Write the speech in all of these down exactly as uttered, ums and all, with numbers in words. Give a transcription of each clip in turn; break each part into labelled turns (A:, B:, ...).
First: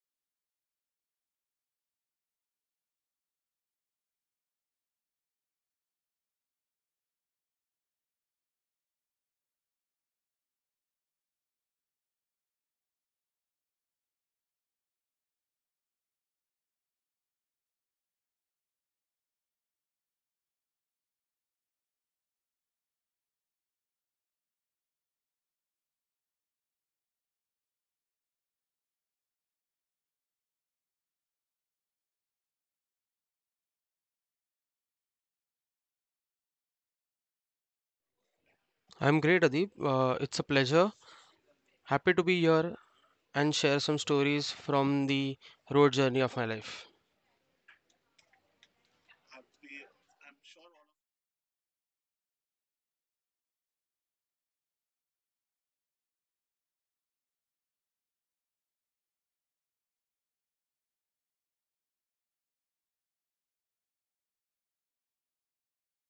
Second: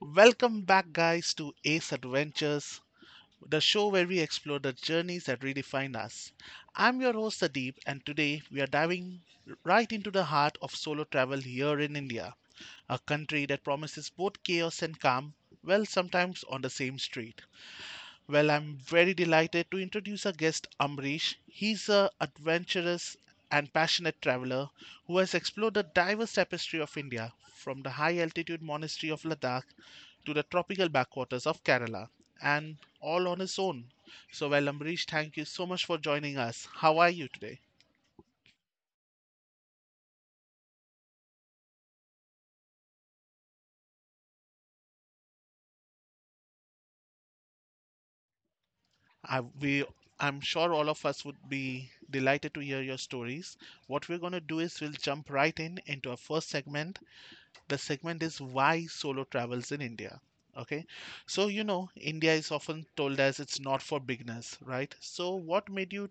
A: Welcome back, guys, to Ace Adventures, the show where we explore the journeys that redefine us. I'm your host, Sadeep, and today we are diving right into the heart of solo travel here in India, a country that promises both chaos and calm, well, sometimes on the same street. Well, I'm very delighted to introduce our guest Amrish. He's a adventurous and passionate traveler who has explored the diverse tapestry of India, from the high altitude monastery of Ladakh to the tropical backwaters of Kerala, and all on his own. So, well, Amrish, thank you so much for joining us. How are you today?
B: I'm great, Adeep. Uh, it's a pleasure. Happy to be here and share some stories from the road journey of my life.
A: I, we, I'm sure all of us would be delighted to hear your stories. What we're going to do is we'll jump right in into our first segment. The segment is why solo travels in India. Okay, so you know, India is often told as it's not for beginners, right? So, what made you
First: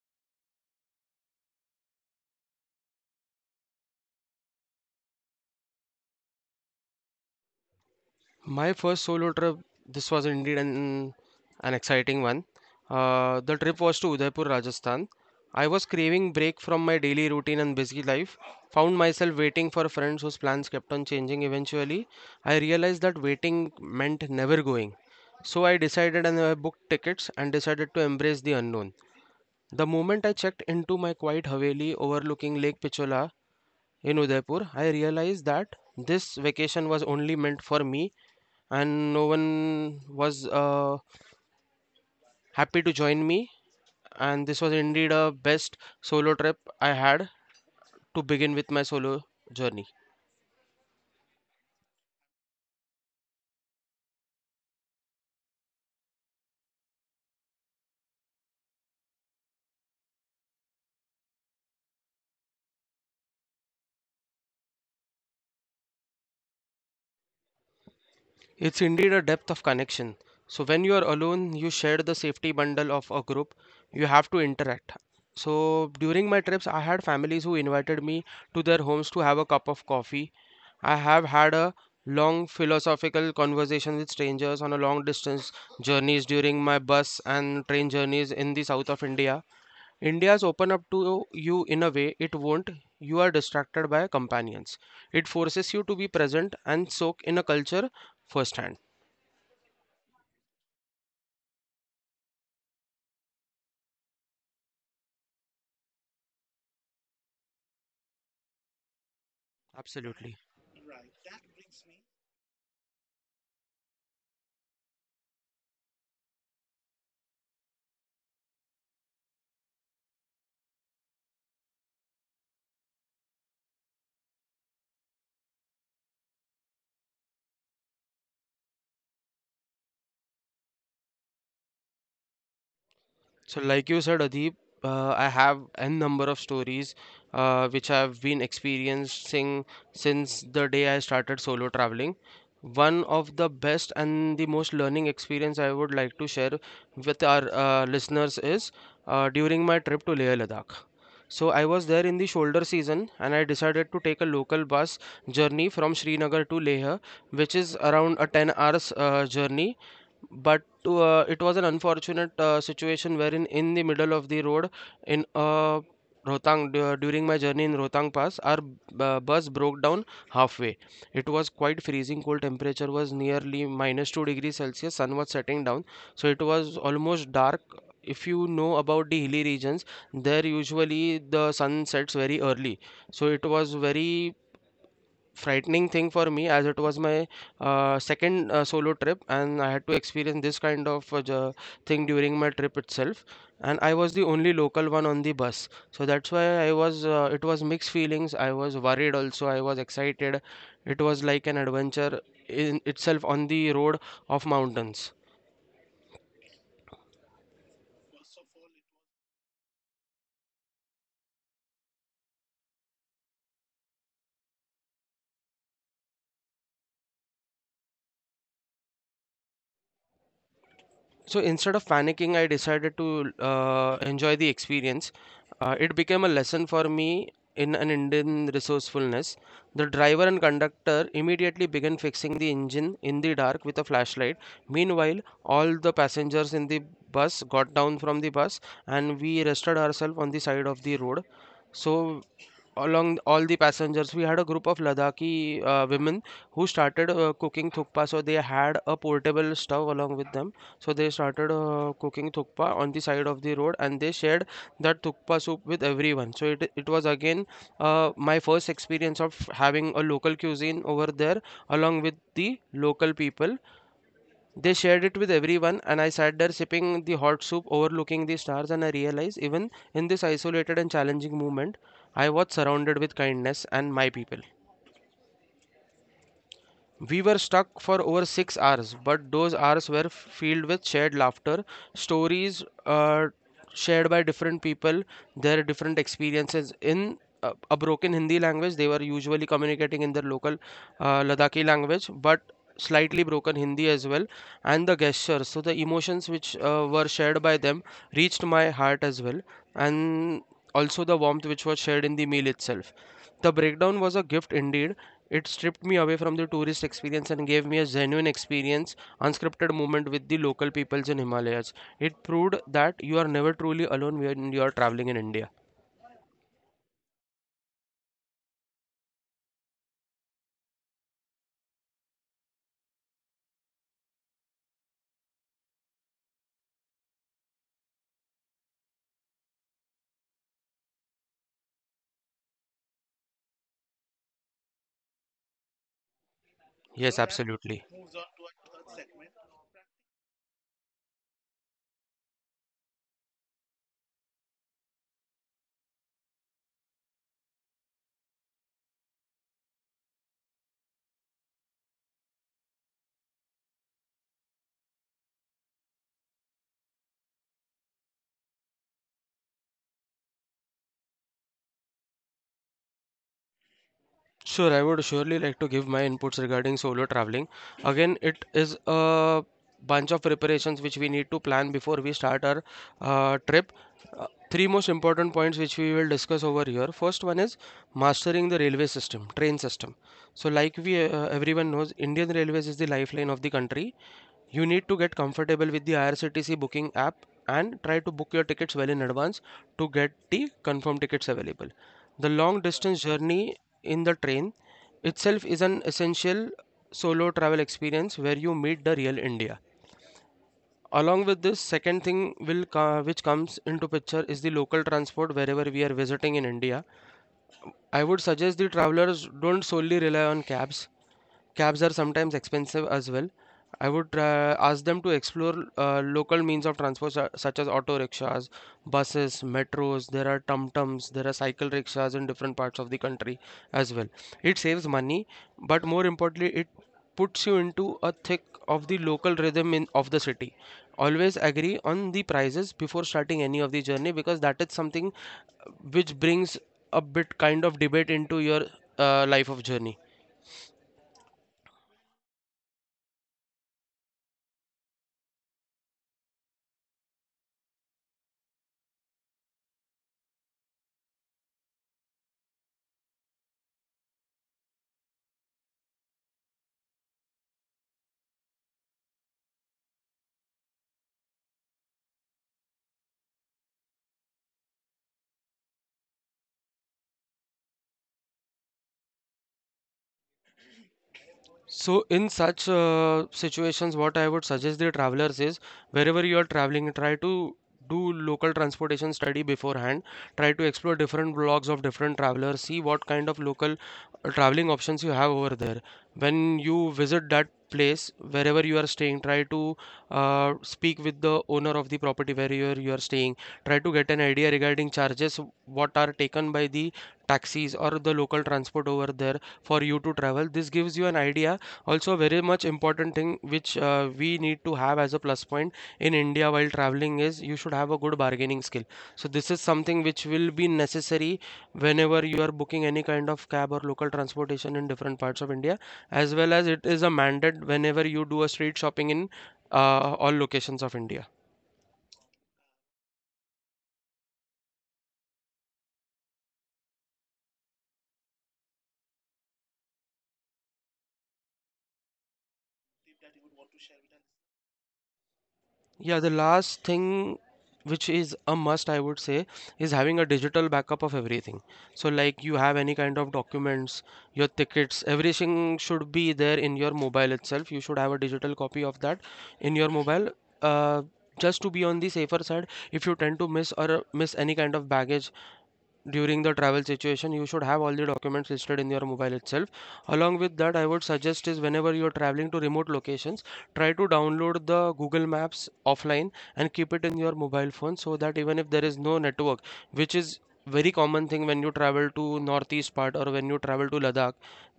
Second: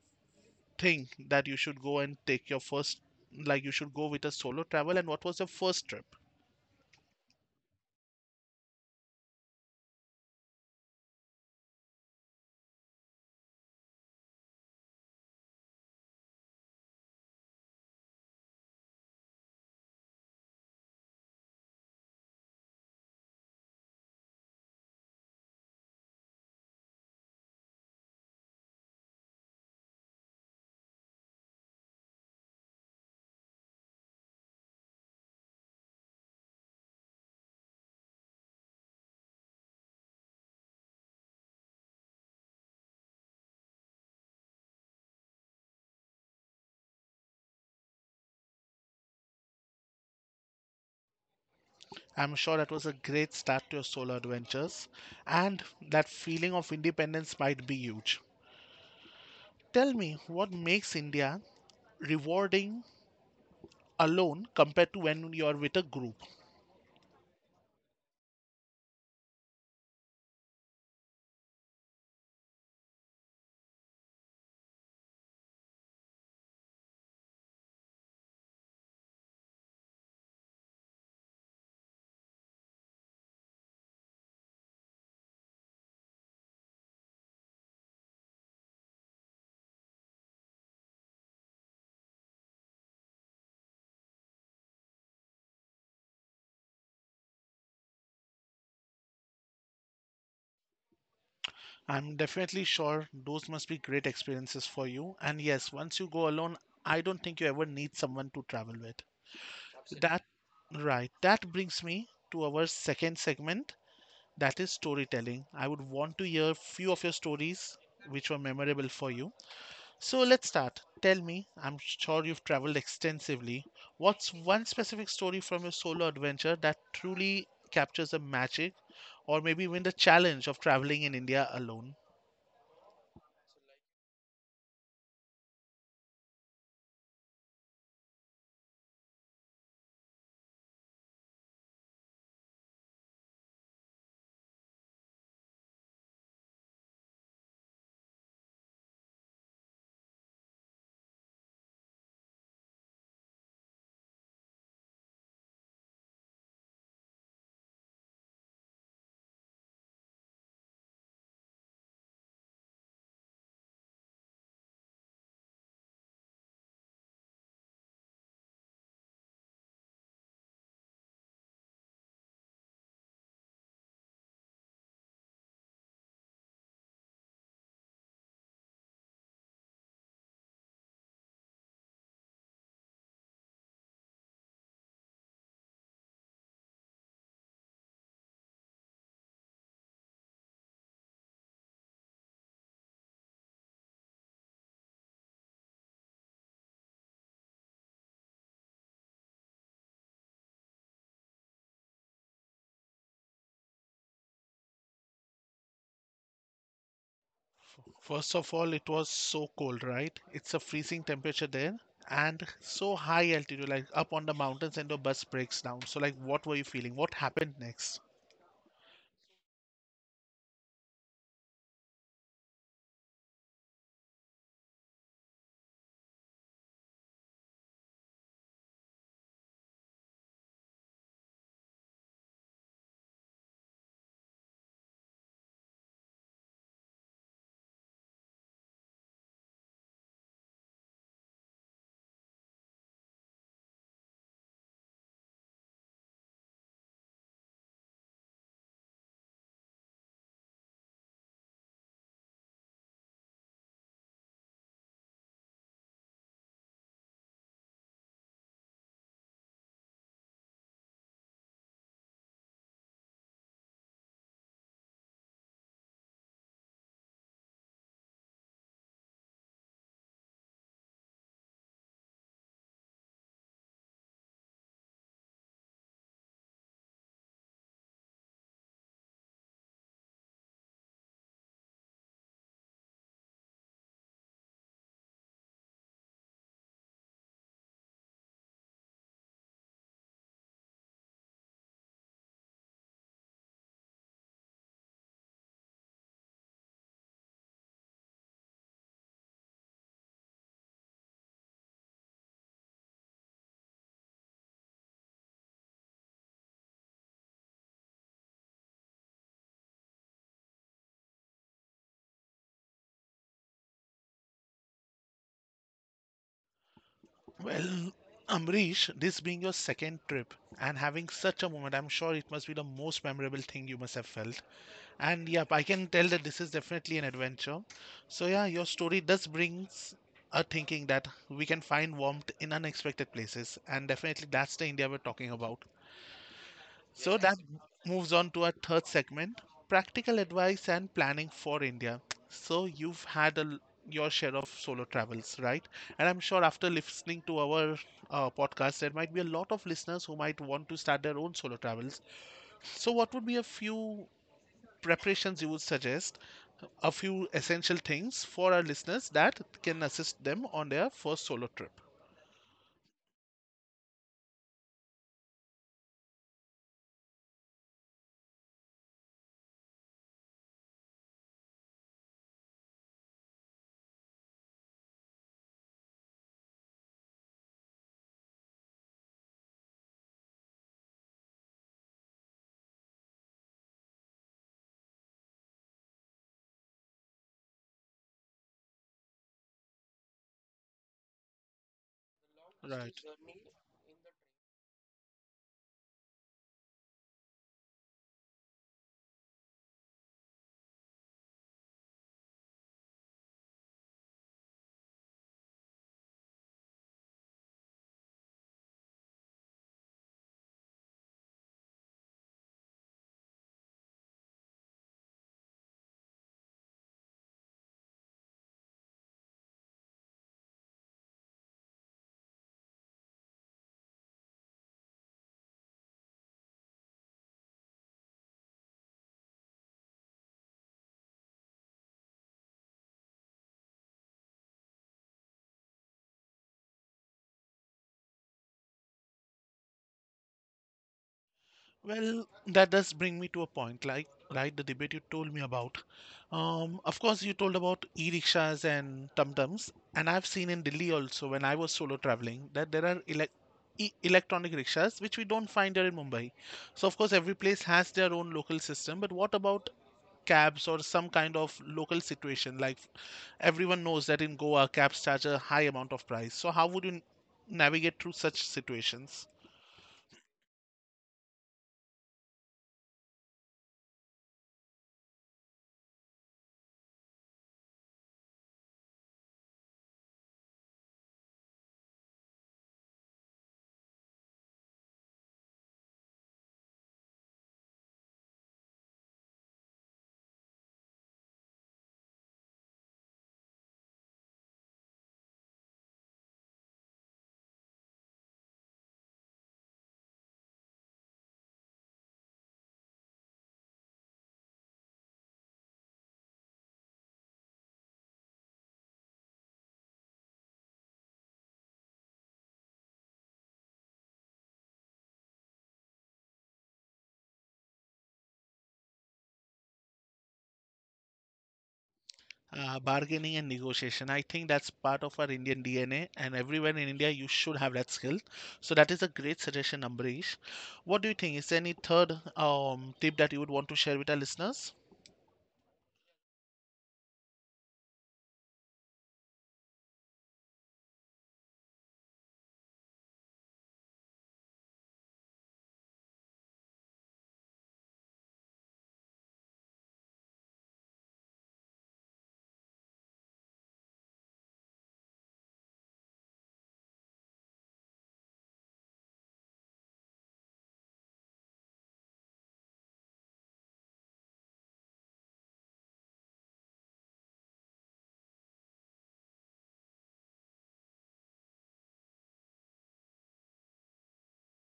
A: think that you should go and take your first, like, you should go with a solo travel, and what was your first trip?
B: My first solo trip, this was indeed an, an exciting one. Uh, the trip was to Udaipur, Rajasthan. I was craving break from my daily routine and busy life, found myself waiting for friends whose plans kept on changing. Eventually, I realized that waiting meant never going. So I decided and I booked tickets and decided to embrace the unknown. The moment I checked into my quiet Haveli overlooking Lake Pichola in Udaipur, I realized that this vacation was only meant for me and no one was uh, happy to join me. And this was indeed a best solo trip I had to begin with my solo journey.
A: I'm sure that was a great start to your solo adventures, and that feeling of independence might be huge. Tell me, what makes India rewarding alone compared to when you are with a group?
B: It's indeed a depth of connection. So when you are alone, you share the safety bundle of a group. You have to interact. So during my trips, I had families who invited me to their homes to have a cup of coffee. I have had a long philosophical conversation with strangers on a long distance journeys during my bus and train journeys in the south of India. India's open up to you in a way it won't. You are distracted by companions. It forces you to be present and soak in a culture firsthand.
A: I'm definitely sure those must be great experiences for you. And yes, once you go alone, I don't think you ever need someone to travel with. That,
B: Absolutely.
A: right. That brings me to our second segment, that is storytelling. I would want to hear few of your stories which were memorable for you. So let's start. Tell me, I'm sure you've traveled extensively. What's one specific story from your solo adventure that truly captures the magic or maybe even the challenge of traveling in India alone?
B: So, like you said, Adib, uh, I have n number of stories uh, which I've been experiencing since the day I started solo traveling. One of the best and the most learning experience I would like to share with our uh, listeners is uh, during my trip to Leh Ladakh. So I was there in the shoulder season and I decided to take a local bus journey from Srinagar to Leh, which is around a ten hours uh, journey. But to uh, it was an unfortunate uh, situation wherein in the middle of the road in uh, Rohtang du- during my journey in Rohtang Pass our uh, bus broke down halfway. It was quite freezing cold. Temperature was nearly minus two degrees Celsius. Sun was setting down, so it was almost dark. If you know about the hilly regions, there usually the sun sets very early, so it was very frightening thing for me, as it was my uh, second uh, solo trip and I had to experience this kind of uh, ju- thing during my trip itself. And I was the only local one on the bus, so that's why I was uh, it was mixed feelings. I was worried, also I was excited. It was like an adventure in itself on the road of mountains.
A: First of all, it was so cold, right? It's a freezing temperature there and so high altitude, like up on the mountains, and your bus breaks down. So, like, what were you feeling? What happened next?
B: So instead of panicking, I decided to uh, enjoy the experience. Uh, it became a lesson for me in an Indian resourcefulness. The driver and conductor immediately began fixing the engine in the dark with a flashlight. Meanwhile, all the passengers in the bus got down from the bus, and we rested ourselves on the side of the road. So along all the passengers, we had a group of Ladakhi uh, women who started uh, cooking thukpa. So they had a portable stove along with them. So they started uh, cooking thukpa on the side of the road, and they shared that thukpa soup with everyone. So it, it was again uh, my first experience of having a local cuisine over there along with the local people. They shared it with everyone, and I sat there sipping the hot soup, overlooking the stars. And I realized, even in this isolated and challenging moment, I was surrounded with kindness and my people. We were stuck for over six hours, but those hours were filled with shared laughter, stories uh, shared by different people, their different experiences in uh, a broken Hindi language. They were usually communicating in their local uh, Ladakhi language, but slightly broken Hindi as well. And the gestures, so the emotions which uh, were shared by them, reached my heart as well, and also the warmth which was shared in the meal itself. The breakdown was a gift indeed. It stripped me away from the tourist experience and gave me a genuine experience, unscripted moment with the local peoples in Himalayas. It proved that you are never truly alone when you are traveling in India.
A: Well, Amrish, this being your second trip and having such a moment, I'm sure it must be the most memorable thing you must have felt. And yep, I can tell that this is definitely an adventure. So, yeah, your story does brings a thinking that we can find warmth in unexpected places, and definitely that's the India we're talking about. So
B: Yes,
A: that. Yes.
B: absolutely.
A: Moves on to our third segment, practical advice and planning for India. So you've had a, l- your share of solo travels, right? And I'm sure after listening to our uh, podcast, there might be a lot of listeners who might want to start their own solo travels. So what would be a few preparations you would suggest, a few essential things for our listeners that can assist them on their first solo trip?
B: Sure, I would surely like to give my inputs regarding solo traveling. Again, it is a bunch of preparations which we need to plan before we start our uh, trip. Uh, three most important points which we will discuss over here. First one is mastering the railway system, train system. So, like we uh, everyone knows, Indian Railways is the lifeline of the country. You need to get comfortable with the I R C T C booking app and try to book your tickets well in advance to get the confirmed tickets available. The long
A: Right.
B: distance journey in the train itself is an essential solo travel experience where you meet the real India. Along with this, second thing will co- which comes into picture is the local transport wherever we are visiting in India. I would suggest the travelers don't solely rely on cabs. Cabs are sometimes expensive as well. I would uh, ask them to explore uh, local means of transport su- such as auto rickshaws, buses, metros. There are tum-tums, there are cycle rickshaws in different parts of the country as well. It saves money, but more importantly, it puts you into a thick of the local rhythm in of the city. Always agree on the prices before starting any of the journey, because that is something uh, which brings a bit kind of debate into your uh, life of journey.
A: Well, that does bring me to a point, like like the debate you told me about. Um, of course, you told about e-rickshaws and tum-tums, and I've seen in Delhi also when I was solo traveling that there are elec e electronic rickshaws which we don't find here in Mumbai. So of course, every place has their own local system. But what about cabs or some kind of local situation? Like everyone knows that in Goa, cabs charge a high amount of price. So how would you n- navigate through such situations?
B: So, in such uh, situations, what I would suggest the travelers is wherever you are traveling, try to do local transportation study beforehand. Try to explore different blogs of different travelers, see what kind of local uh, traveling options you have over there. When you visit that place, wherever you are staying, try to uh, speak with the owner of the property where you are, you are staying. Try to get an idea regarding charges, what are taken by the taxis or the local transport over there for you to travel. This gives you an idea. Also, very much important thing which uh, we need to have as a plus point in India while traveling is you should have a good bargaining skill. So this is something which will be necessary whenever you are booking any kind of cab or local transportation in different parts of India, as well as it is a mandate whenever you do a street shopping in uh, all locations of India.
A: Uh, bargaining and negotiation. I think that's part of our Indian D N A, and everywhere in India, you should have that skill. So that is a great suggestion, Ambrish. What do you think? Is there any third um, tip that you would want to share with our listeners?
B: Yeah, the last thing which is a must, I would say, is having a digital backup of everything. So, like you have any kind of documents, your tickets, everything should be there in your mobile itself. You should have a digital copy of that in your mobile. Uh, just to be on the safer side, if you tend to miss or uh, miss any kind of baggage during the travel situation, you should have all the documents listed in your mobile itself. Along with that, I would suggest is whenever you're traveling to remote locations, try to download the Google Maps offline and keep it in your mobile phone so that even if there is no network, which is very common thing when you travel to northeast part or when you travel to Ladakh,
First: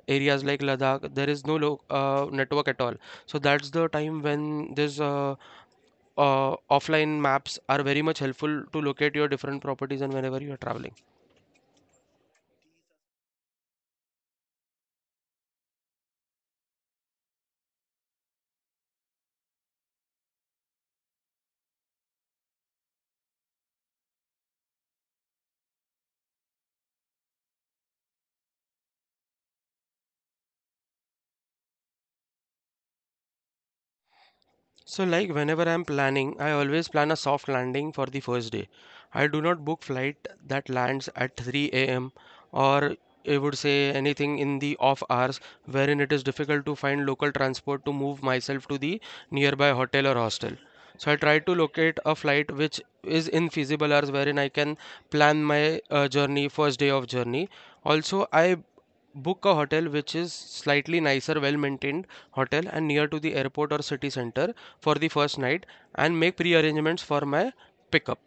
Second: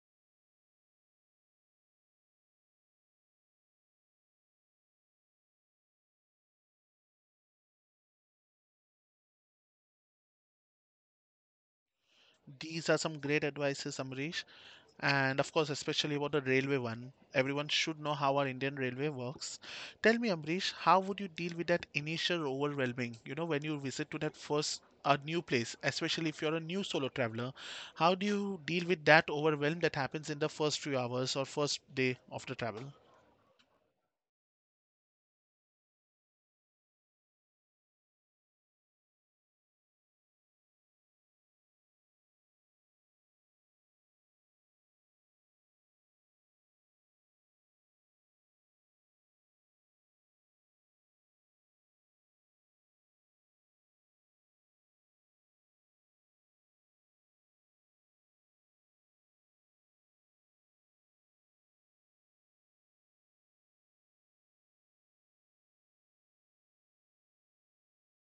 B: areas like Ladakh, there is no lo uh, network at all. So that's the time when this uh, uh, offline maps are very much helpful to locate your different properties and whenever you are traveling.
A: These are some great advices, Amrish. And of course, especially about the railway one. Everyone should know how our Indian railway works. Tell me, Amrish, how would you deal with that initial overwhelming? You know, when you visit to that first a new place, especially if you're a new solo traveler, how do you deal with that overwhelm that happens in the first few hours or first day of the travel?
B: So, like whenever I'm planning, I always plan a soft landing for the first day. I do not book flight that lands at three a m or I would say anything in the off hours wherein it is difficult to find local transport to move myself to the nearby hotel or hostel. So I try to locate a flight which is in feasible hours wherein I can plan my uh, journey, first day of journey. Also, I book a hotel which is slightly nicer, well maintained hotel and near to the airport or city center for the first night and make pre arrangements for my pickup.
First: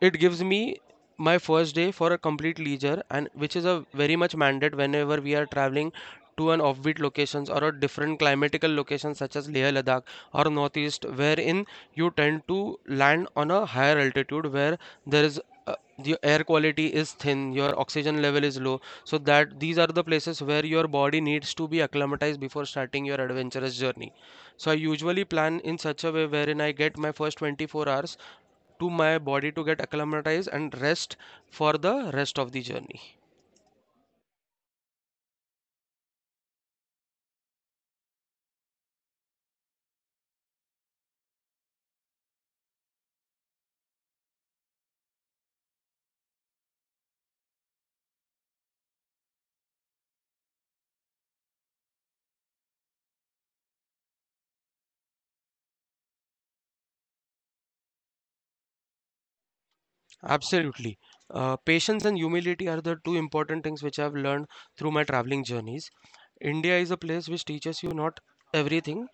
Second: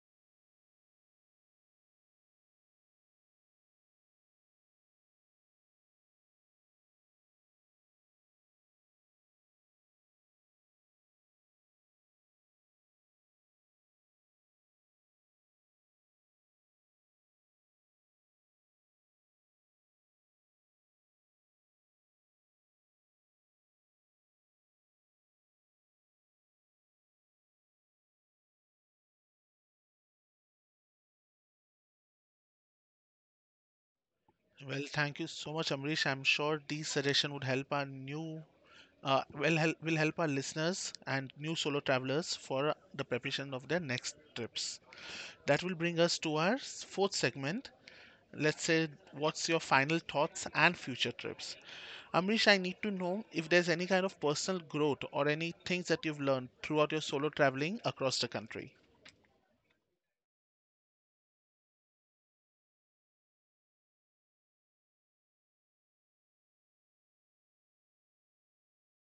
B: It gives me my first day for a complete leisure, and which is a very much mandate whenever we are traveling to an offbeat locations or a different climatical locations such as Leh Ladakh or northeast wherein you tend to land on a higher altitude where there is uh, the air quality is thin, your oxygen level is low. So that these are the places where your body needs to be acclimatized before starting your adventurous journey. So I usually plan in such a way wherein I get my first twenty-four hours to my body to get acclimatized and rest for the rest of the journey.
A: Well, thank you so much, Amrish. I'm sure these suggestions would help our new, uh, will help will help our listeners and new solo travelers for the preparation of their next trips. That will bring us to our s- fourth segment. Let's say, what's your final thoughts and future trips? Amrish, I need to know if there's any kind of personal growth or any things that you've learned throughout your solo traveling across the country.
B: Absolutely. Uh, patience and humility are the two important things which I've learned through my traveling journeys. India is a place which teaches you not everything,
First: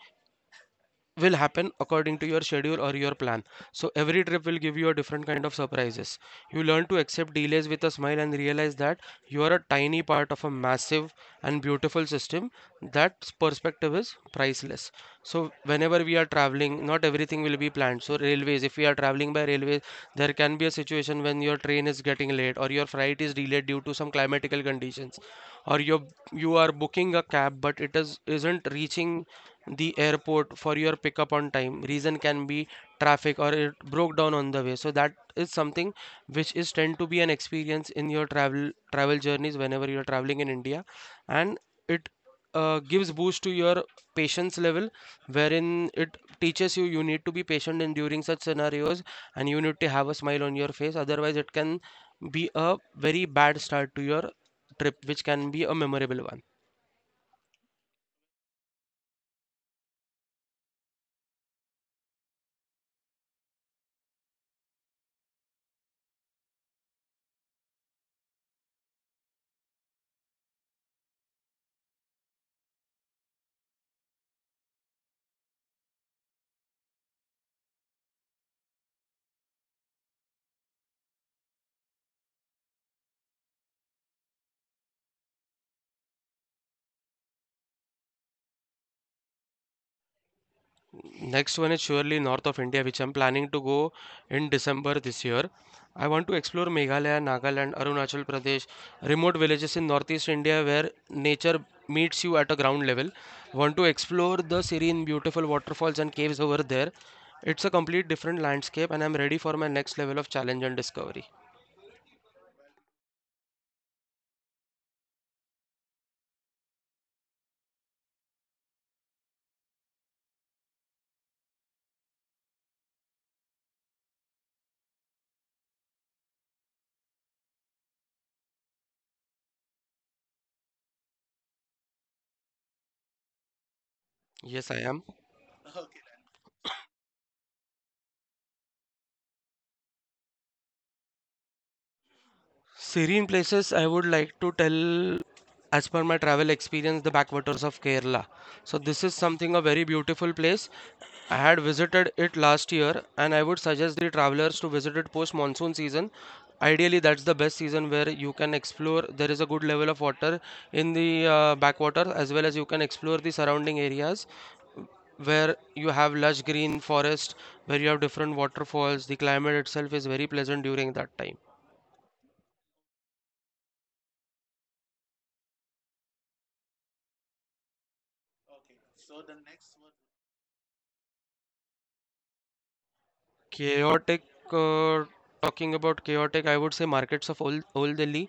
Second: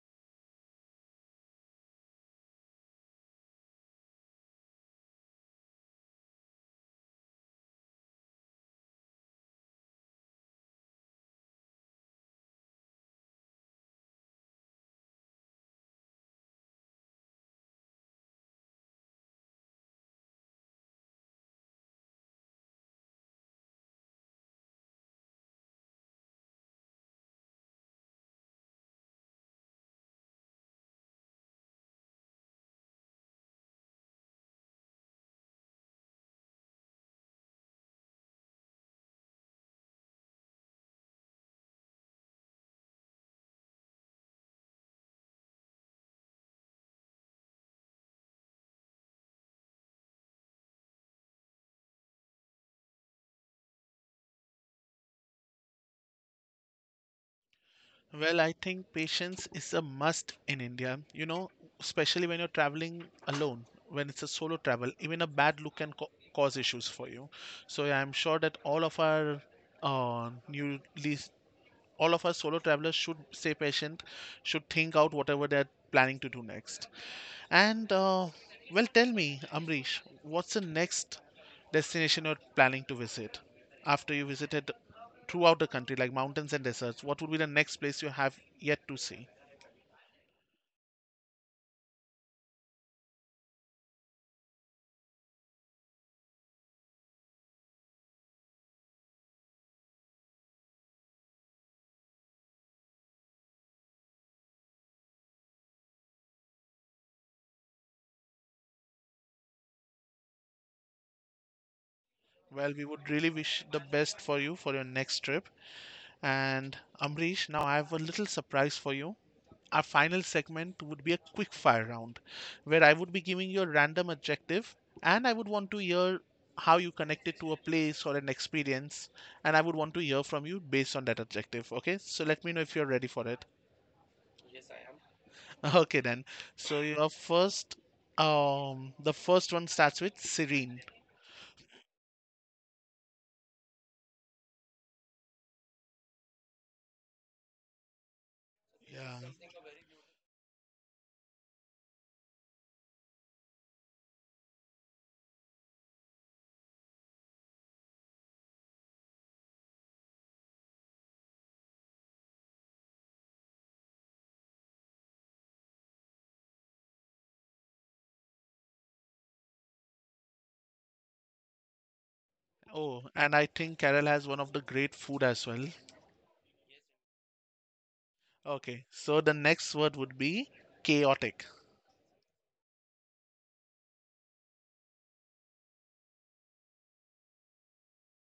B: will happen according to your schedule or your plan. So every trip will give you a different kind of surprises. You learn to accept delays with a smile and realize that you are a tiny part of a massive and beautiful system. That perspective is priceless. So whenever we are traveling, not everything will be planned. So railways, if we are traveling by railways, there can be a situation when your train is getting late or your flight is delayed due to some climatical conditions, or you you are booking a cab but it is isn't reaching the airport for your pickup on time. Reason can be traffic or it broke down on the way. So that is something which is tend to be an experience in your travel travel journeys whenever you are traveling in India, and it uh, gives boost to your patience level wherein it teaches you you need to be patient in during such scenarios and you need to have a smile on your face otherwise it can be a very bad start to your trip which can be a memorable one.
A: Well, I think patience is a must in India, you know, especially when you're traveling alone, when it's a solo travel, even a bad look can co- cause issues for you. So yeah, I'm sure that all of our uh, new least all of our solo travelers should stay patient, should think out whatever they're planning to do next. And uh, well, tell me, Amrish, what's the next destination you're planning to visit after you visited throughout the country, like mountains and deserts? What would be the next place you have yet to see?
B: Next one is surely north of India, which I'm planning to go in December this year. I want to explore Meghalaya, Nagaland, Arunachal Pradesh, remote villages in northeast India where nature meets you at a ground level. Want to explore the serene, beautiful waterfalls and caves over there. It's a complete different landscape, and I'm ready for my next level of challenge and discovery.
A: Well, we would really wish the best for you for your next trip. And Amrish, now I have a little surprise for you. Our final segment would be a quick fire round where I would be giving you a random adjective and I would want to hear how you connect it to a place or an experience and I would want to hear from you based on that adjective. Okay, so let me know if you're ready for it.
B: Yes, I am.
A: Okay, then. So your first, um, the first one starts with serene.
B: Serene places I would like to tell as per my travel experience the backwaters of Kerala. So this is
A: Yeah.
B: something a very beautiful place. I had visited it last year and I would suggest the travelers to visit it post monsoon season. Ideally that's the best season where you can explore there is a good level of water in the uh, backwater as well as you can explore the surrounding areas where you have lush green forest where you have different waterfalls, the climate itself is very pleasant during that time.
A: Oh, and I think Kerala has one of the great food as well. Okay, so the next word would be chaotic.
B: Chaotic, uh, talking about chaotic, I would say markets of old, old Delhi.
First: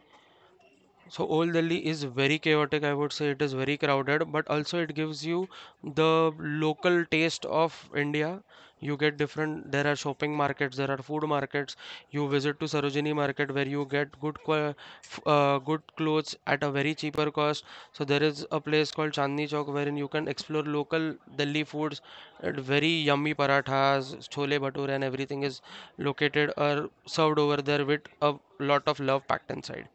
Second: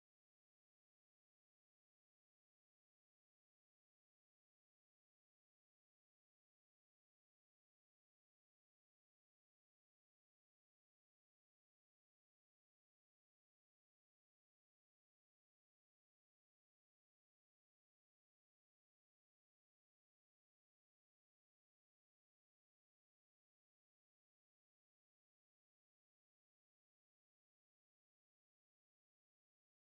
B: So Old Delhi is very chaotic, I would say it is very crowded, but also it gives you the local taste of India. You get different, there are shopping markets, there are food markets. You visit to Sarojini market where you get good qua- f- uh, good clothes at a very cheaper cost. So there is a place called Chandni Chowk wherein you can explore local Delhi foods and very yummy parathas, chole bhature and everything is located or served over there with a lot of love packed inside.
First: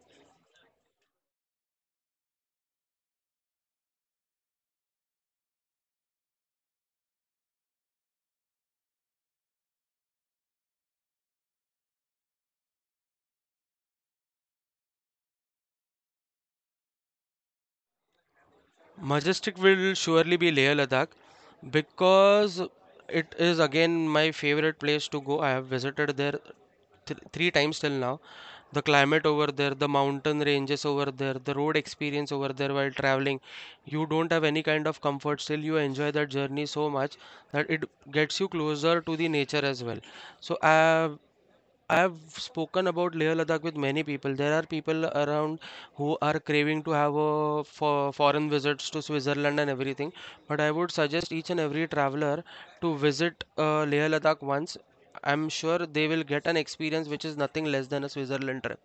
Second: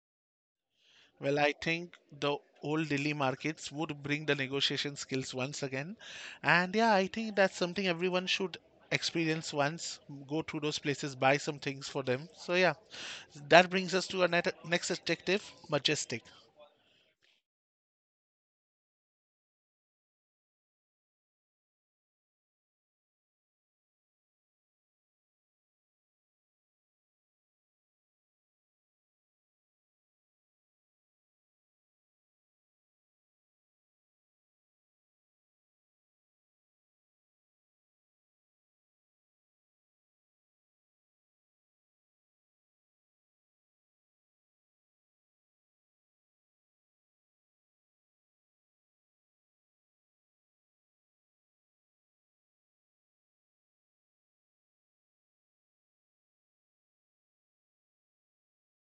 A: Well, I think the old Delhi markets would bring the negotiation skills once again. And yeah, I think that's something everyone should experience once. Go to those places, buy some things for them. So yeah, that brings us to our net- next adjective, majestic.
B: Majestic will surely be Leh Ladakh because it is again my favorite place to go. I have visited there th- three times till now. The climate over there, the mountain ranges over there, the road experience over there while traveling. You don't have any kind of comfort, still you enjoy that journey so much that it gets you closer to the nature as well. So I I have spoken about Leh Ladakh with many people. There are people around who are craving to have a for foreign visits to Switzerland and everything. But I would suggest each and every traveler to visit uh, Leh Ladakh once. I'm sure they will get an experience which is nothing less than a Switzerland trip.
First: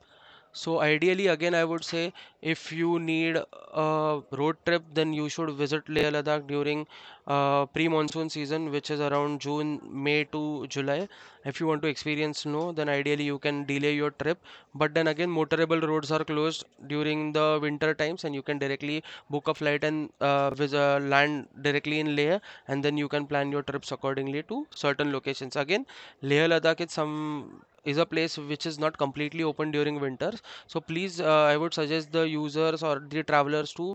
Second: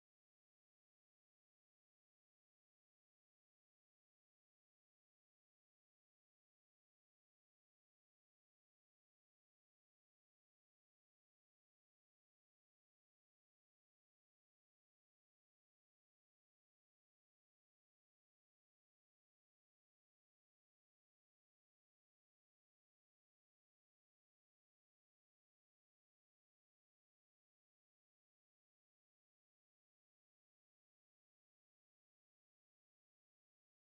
B: So ideally, again, I would say if you need a road trip, then you should visit Leh Ladakh during uh, pre-monsoon season, which is around June, May to July. If you want to experience snow, then ideally you can delay your trip. But then again, motorable roads are closed during the winter times, and you can directly book a flight and uh, vis- uh, land directly in Leh, and then you can plan your trips accordingly to certain locations. Again, Leh Ladakh is some is a place which is not completely open during winters, so please, uh, I would suggest the users or the travelers to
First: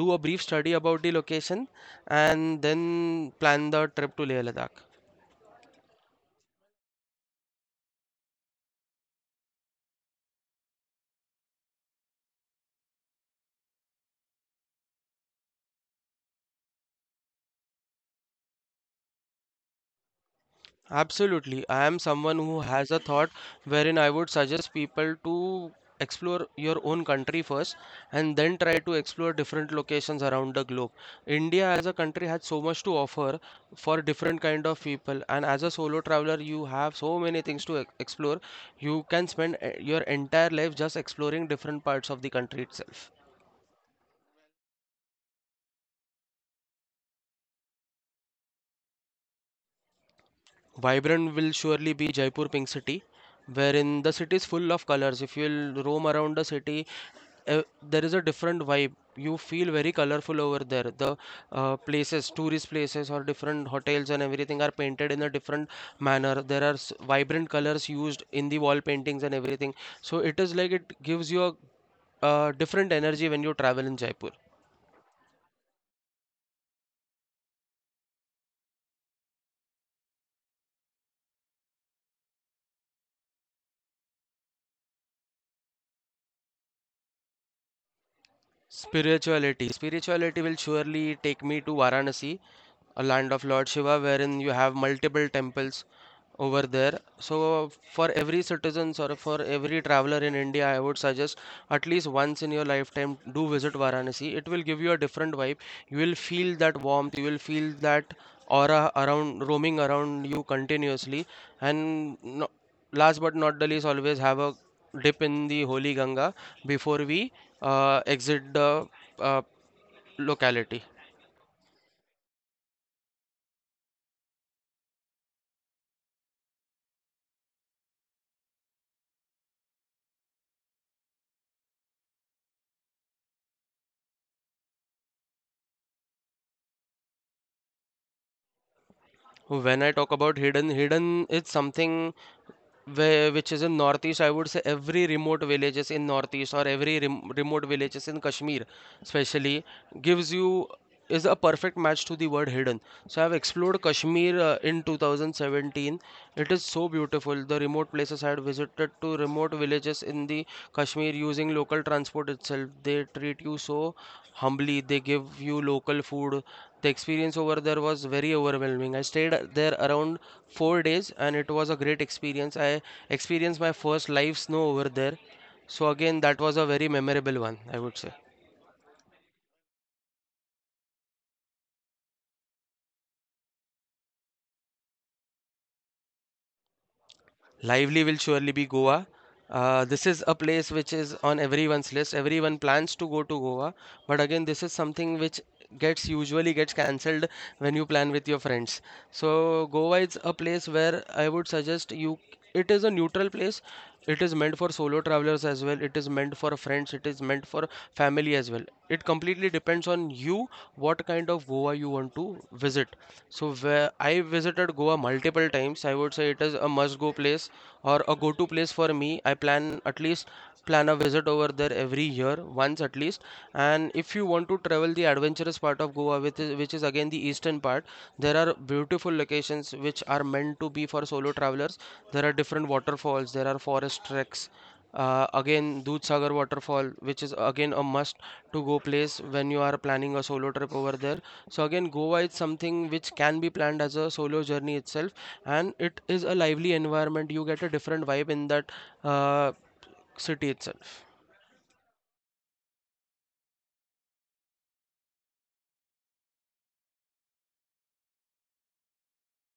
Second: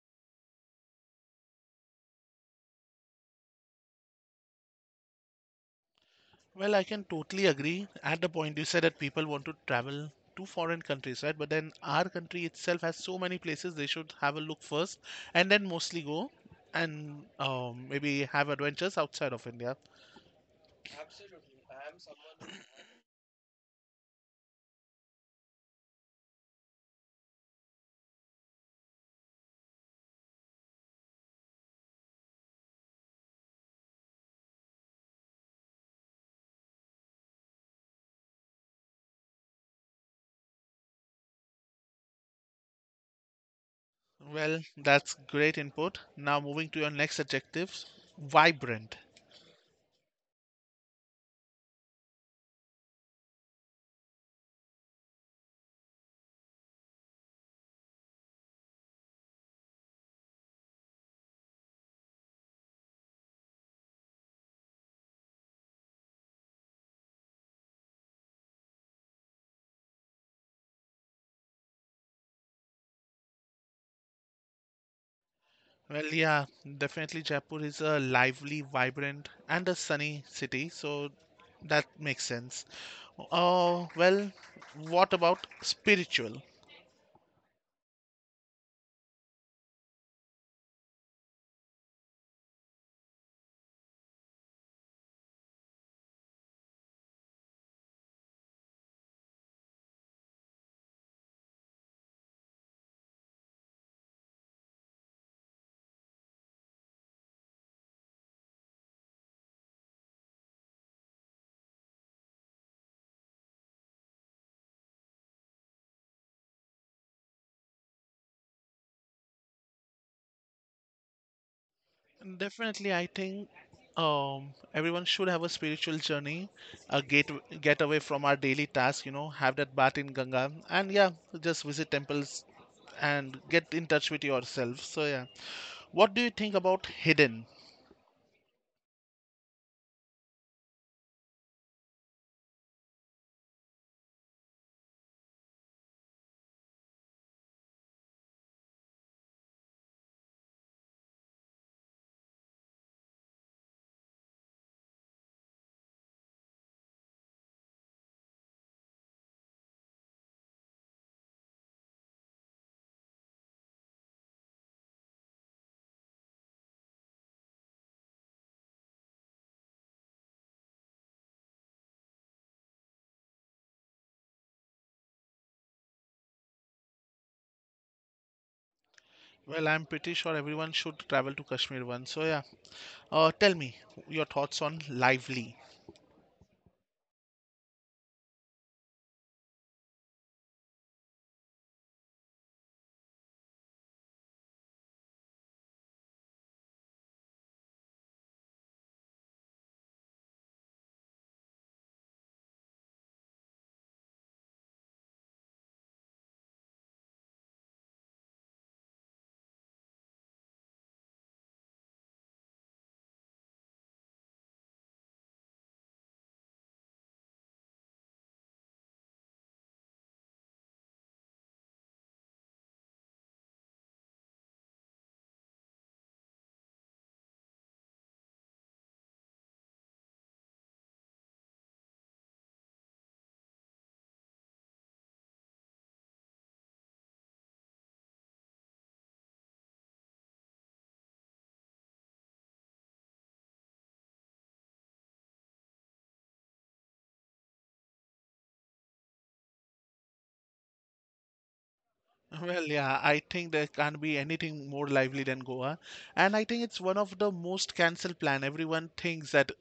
B: do a brief study about the location and then plan the trip to Leh Ladakh.
A: Well, I can totally agree. At the point you said that people want to travel to foreign countries, right? But then our country itself has so many places they should have a look first and then mostly go and um, maybe have adventures outside of India.
B: Absolutely. I am someone who has a thought wherein I would suggest people to explore your own country first and then try to explore different locations around the globe. India as a country has so much to offer for different kind of people and as a solo traveler you have so many things to e- explore. You can spend eh, your entire life just exploring different parts of the country itself.
A: Well, that's great input. Now moving to your next adjectives, vibrant.
B: Vibrant will surely be Jaipur Pink City, wherein the city is full of colors. If you'll roam around the city, uh, there is a different vibe. You feel very colorful over there. The uh, places, tourist places, or different hotels and everything are painted in a different manner. There are s- vibrant colors used in the wall paintings and everything. So it is like it gives you a uh, different energy when you travel in Jaipur.
A: Well, yeah, definitely Jaipur is a lively, vibrant, and a sunny city, so that makes sense. Uh, well, what about spiritual?
B: Spirituality. Spirituality will surely take me to Varanasi, a land of Lord Shiva, wherein you have multiple temples over there. So for every citizens or for every traveler in India, I would suggest at least once in your lifetime do visit Varanasi. It will give you a different vibe. You will feel that warmth. You will feel that aura around roaming around you continuously. And no, last but not the least, always have a dip in the holy Ganga before we uh, exit the uh, locality.
A: Definitely, I think um, everyone should have a spiritual journey, a get get away from our daily task. You know, have that bath in Ganga, and yeah, just visit temples and get in touch with yourself. So yeah, what do you think about hidden?
B: When I talk about hidden, hidden is something where, which is in northeast. I would say every remote villages in northeast or every rem remote villages in Kashmir, especially, gives you is a perfect match to the word hidden. So I've explored Kashmir uh, in two thousand seventeen. It is so beautiful. The remote places I had visited to remote villages in the Kashmir using local transport itself. They treat you so humbly. They give you local food. The experience over there was very overwhelming. I stayed there around four days and it was a great experience. I experienced my first live snow over there. So, again, that was a very memorable one, I would say.
A: Well, I'm pretty sure everyone should travel to Kashmir once. So yeah, uh, tell me your thoughts on lively.
B: Lively will surely be Goa. Uh, this is a place which is on everyone's list. Everyone plans to go to Goa, but again, this is something which gets usually gets cancelled when you plan with your friends. So Goa is a place where I would suggest you. It is a neutral place. It is meant for solo travelers as well. It is meant for friends. It is meant for family as well. It completely depends on you what kind of Goa you want to visit. So where I visited Goa multiple times, I would say it is a must-go place or a go-to place for me. I plan at least plan a visit over there every year, once at least. And if you want to travel the adventurous part of Goa, which is, which is again the eastern part, there are beautiful locations which are meant to be for solo travelers. There are different waterfalls, there are forest treks, uh, again, Dudh Sagar waterfall, which is again a must to go place when you are planning a solo trip over there. So again, Goa is something which can be planned as a solo journey itself, and it is a lively environment. You get a different vibe in that uh, city itself.
A: Well, yeah, I think there can't be anything more lively than Goa. And I think it's one of the most cancelled plan. Everyone thinks that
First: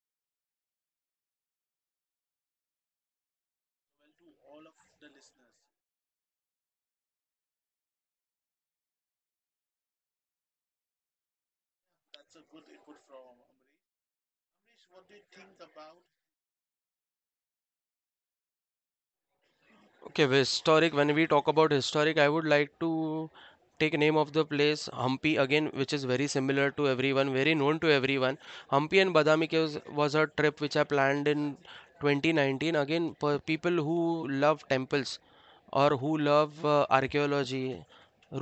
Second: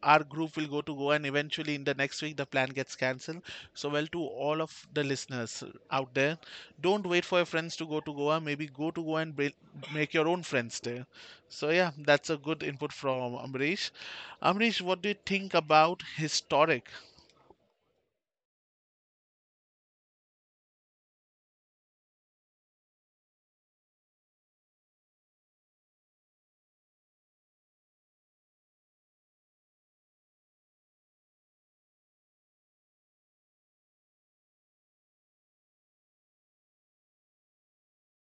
A: our group will go to Goa and eventually in the next week the plan gets cancelled. So well to all of the listeners out there, don't wait for your friends to go to Goa. Maybe go to Goa and buil- make your own friends there. So yeah, that's a good input from Amrish. Amrish, what do you think about historic?
B: Okay, well, historic. When we talk about historic, I would like to take name of the place Hampi again, which is very similar to everyone, very known to everyone. Hampi and Badami Caves was a trip which I planned in twenty nineteen. Again, for people who love temples, or who love uh, archaeology,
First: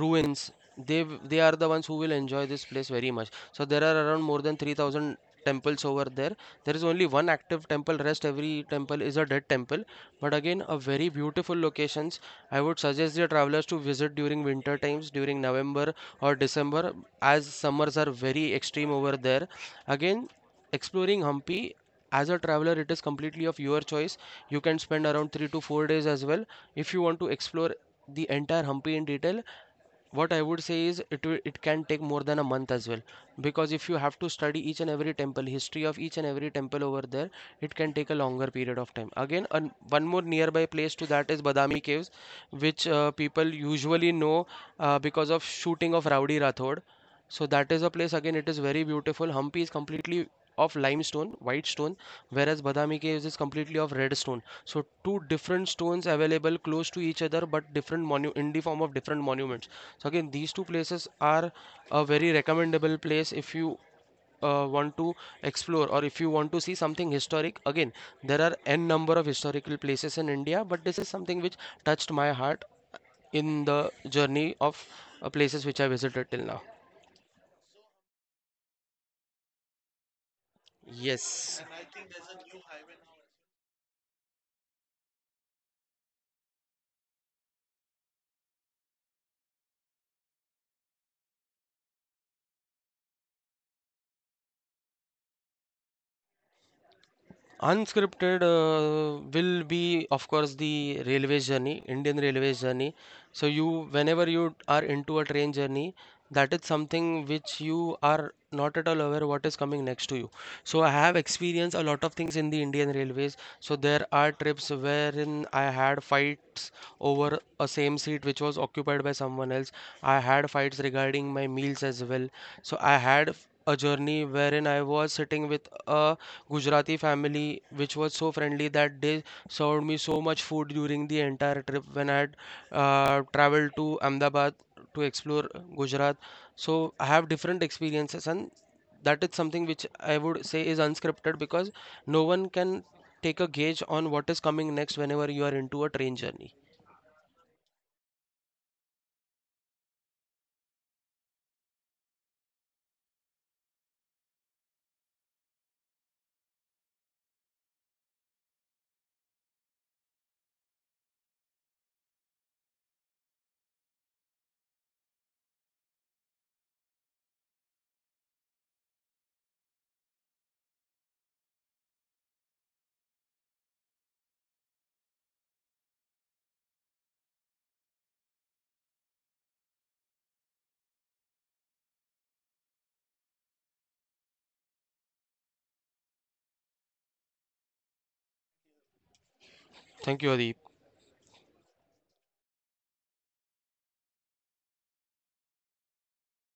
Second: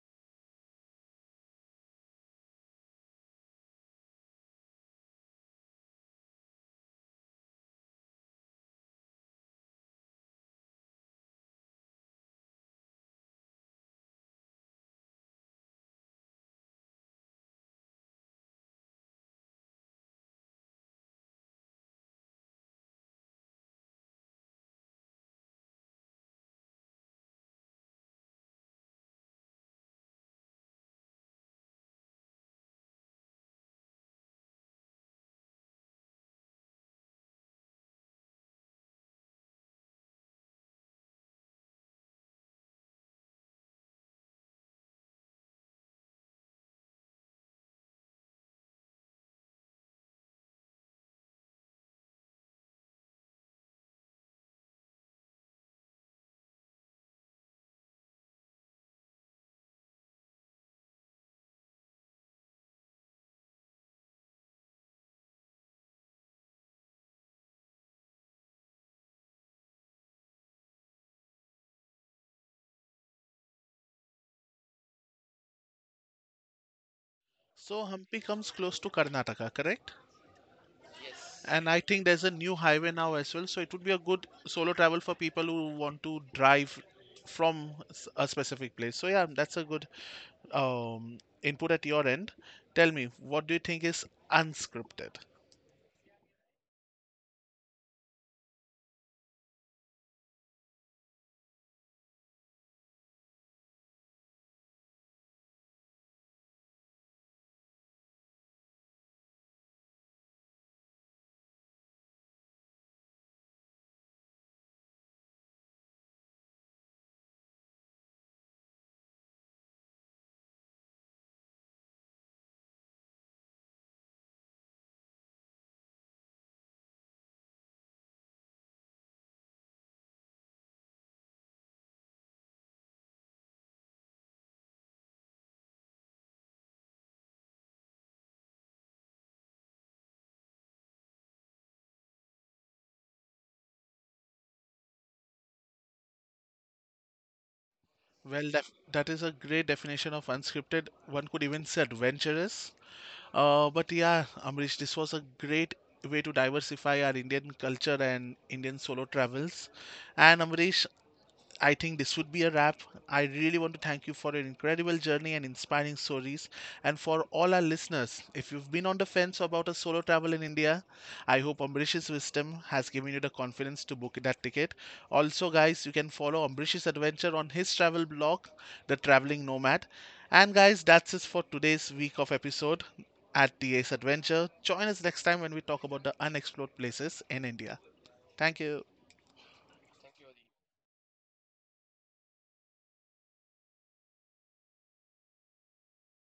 B: ruins, they w- they are the ones who will enjoy this place very much. So there are around more than three thousand temples over there. There is only one active temple. Rest every temple is a dead temple. But again, a very beautiful locations. I would suggest the travelers to visit during winter times, during November or December, as summers are very extreme over there. Again. Exploring Hampi as a traveler, it is completely of your choice. You can spend around three to four days as well if you want to explore the entire Hampi in detail. What I would say is it will- it can take more than a month as well because if you have to study each and every temple, history of each and every temple over there, it can take a longer period of time. Again, an, one more nearby place to that is Badami Caves, which uh, people usually know uh, because of shooting of Rowdy Rathod. So that is a place again. It is very beautiful. Hampi is completely of limestone, white stone, whereas Badami Caves is completely of red stone. So two different stones available close to each other, but different monu in the form of different monuments. So again, these two places are a very recommendable place if you uh, want to explore or if you want to see something historic. Again, there are n number of historical places in India, but this is something which touched my heart in the journey of uh, places which I visited till now.
A: So Hampi comes close to Karnataka, correct?
B: Yes,
A: And I think there's a new highway now as well, so it would be a good solo travel for people who want to drive from s- a specific place. So yeah, that's a good um, input at your end. Tell me, what do you think is unscripted?
B: unscripted uh, will be, of course, the railway journey, Indian railway journey. So you, whenever you are into a train journey, that is something which you are not at all aware what is coming next to you. So I have experienced a lot of things in the Indian railways. So there are trips wherein I had fights over a same seat which was occupied by someone else. I had fights regarding my meals as well. So I had a journey wherein I was sitting with a Gujarati family, which was so friendly that they served me so much food during the entire trip when I had uh, traveled to Ahmedabad to explore Gujarat. So I have different experiences, and that is something which I would say is unscripted because no one can take a gauge on what is coming next whenever you are into a train journey.
A: Well, that, that is a great definition of unscripted. One could even say adventurous. Uh, but yeah, Amrish, this was a great way to diversify our Indian culture and Indian solo travels. And Amrish, I think this would be a wrap. I really want to thank you for your incredible journey and inspiring stories. And for all our listeners, if you've been on the fence about a solo travel in India, I hope Ambrish's wisdom has given you the confidence to book that ticket. Also, guys, you can follow Ambrish's adventure on his travel blog, The Traveling Nomad. And, guys, that's it for today's week of episode at T A's Adventure. Join us next time when we talk about the unexplored places in India. Thank you.
B: Thank you, Adi.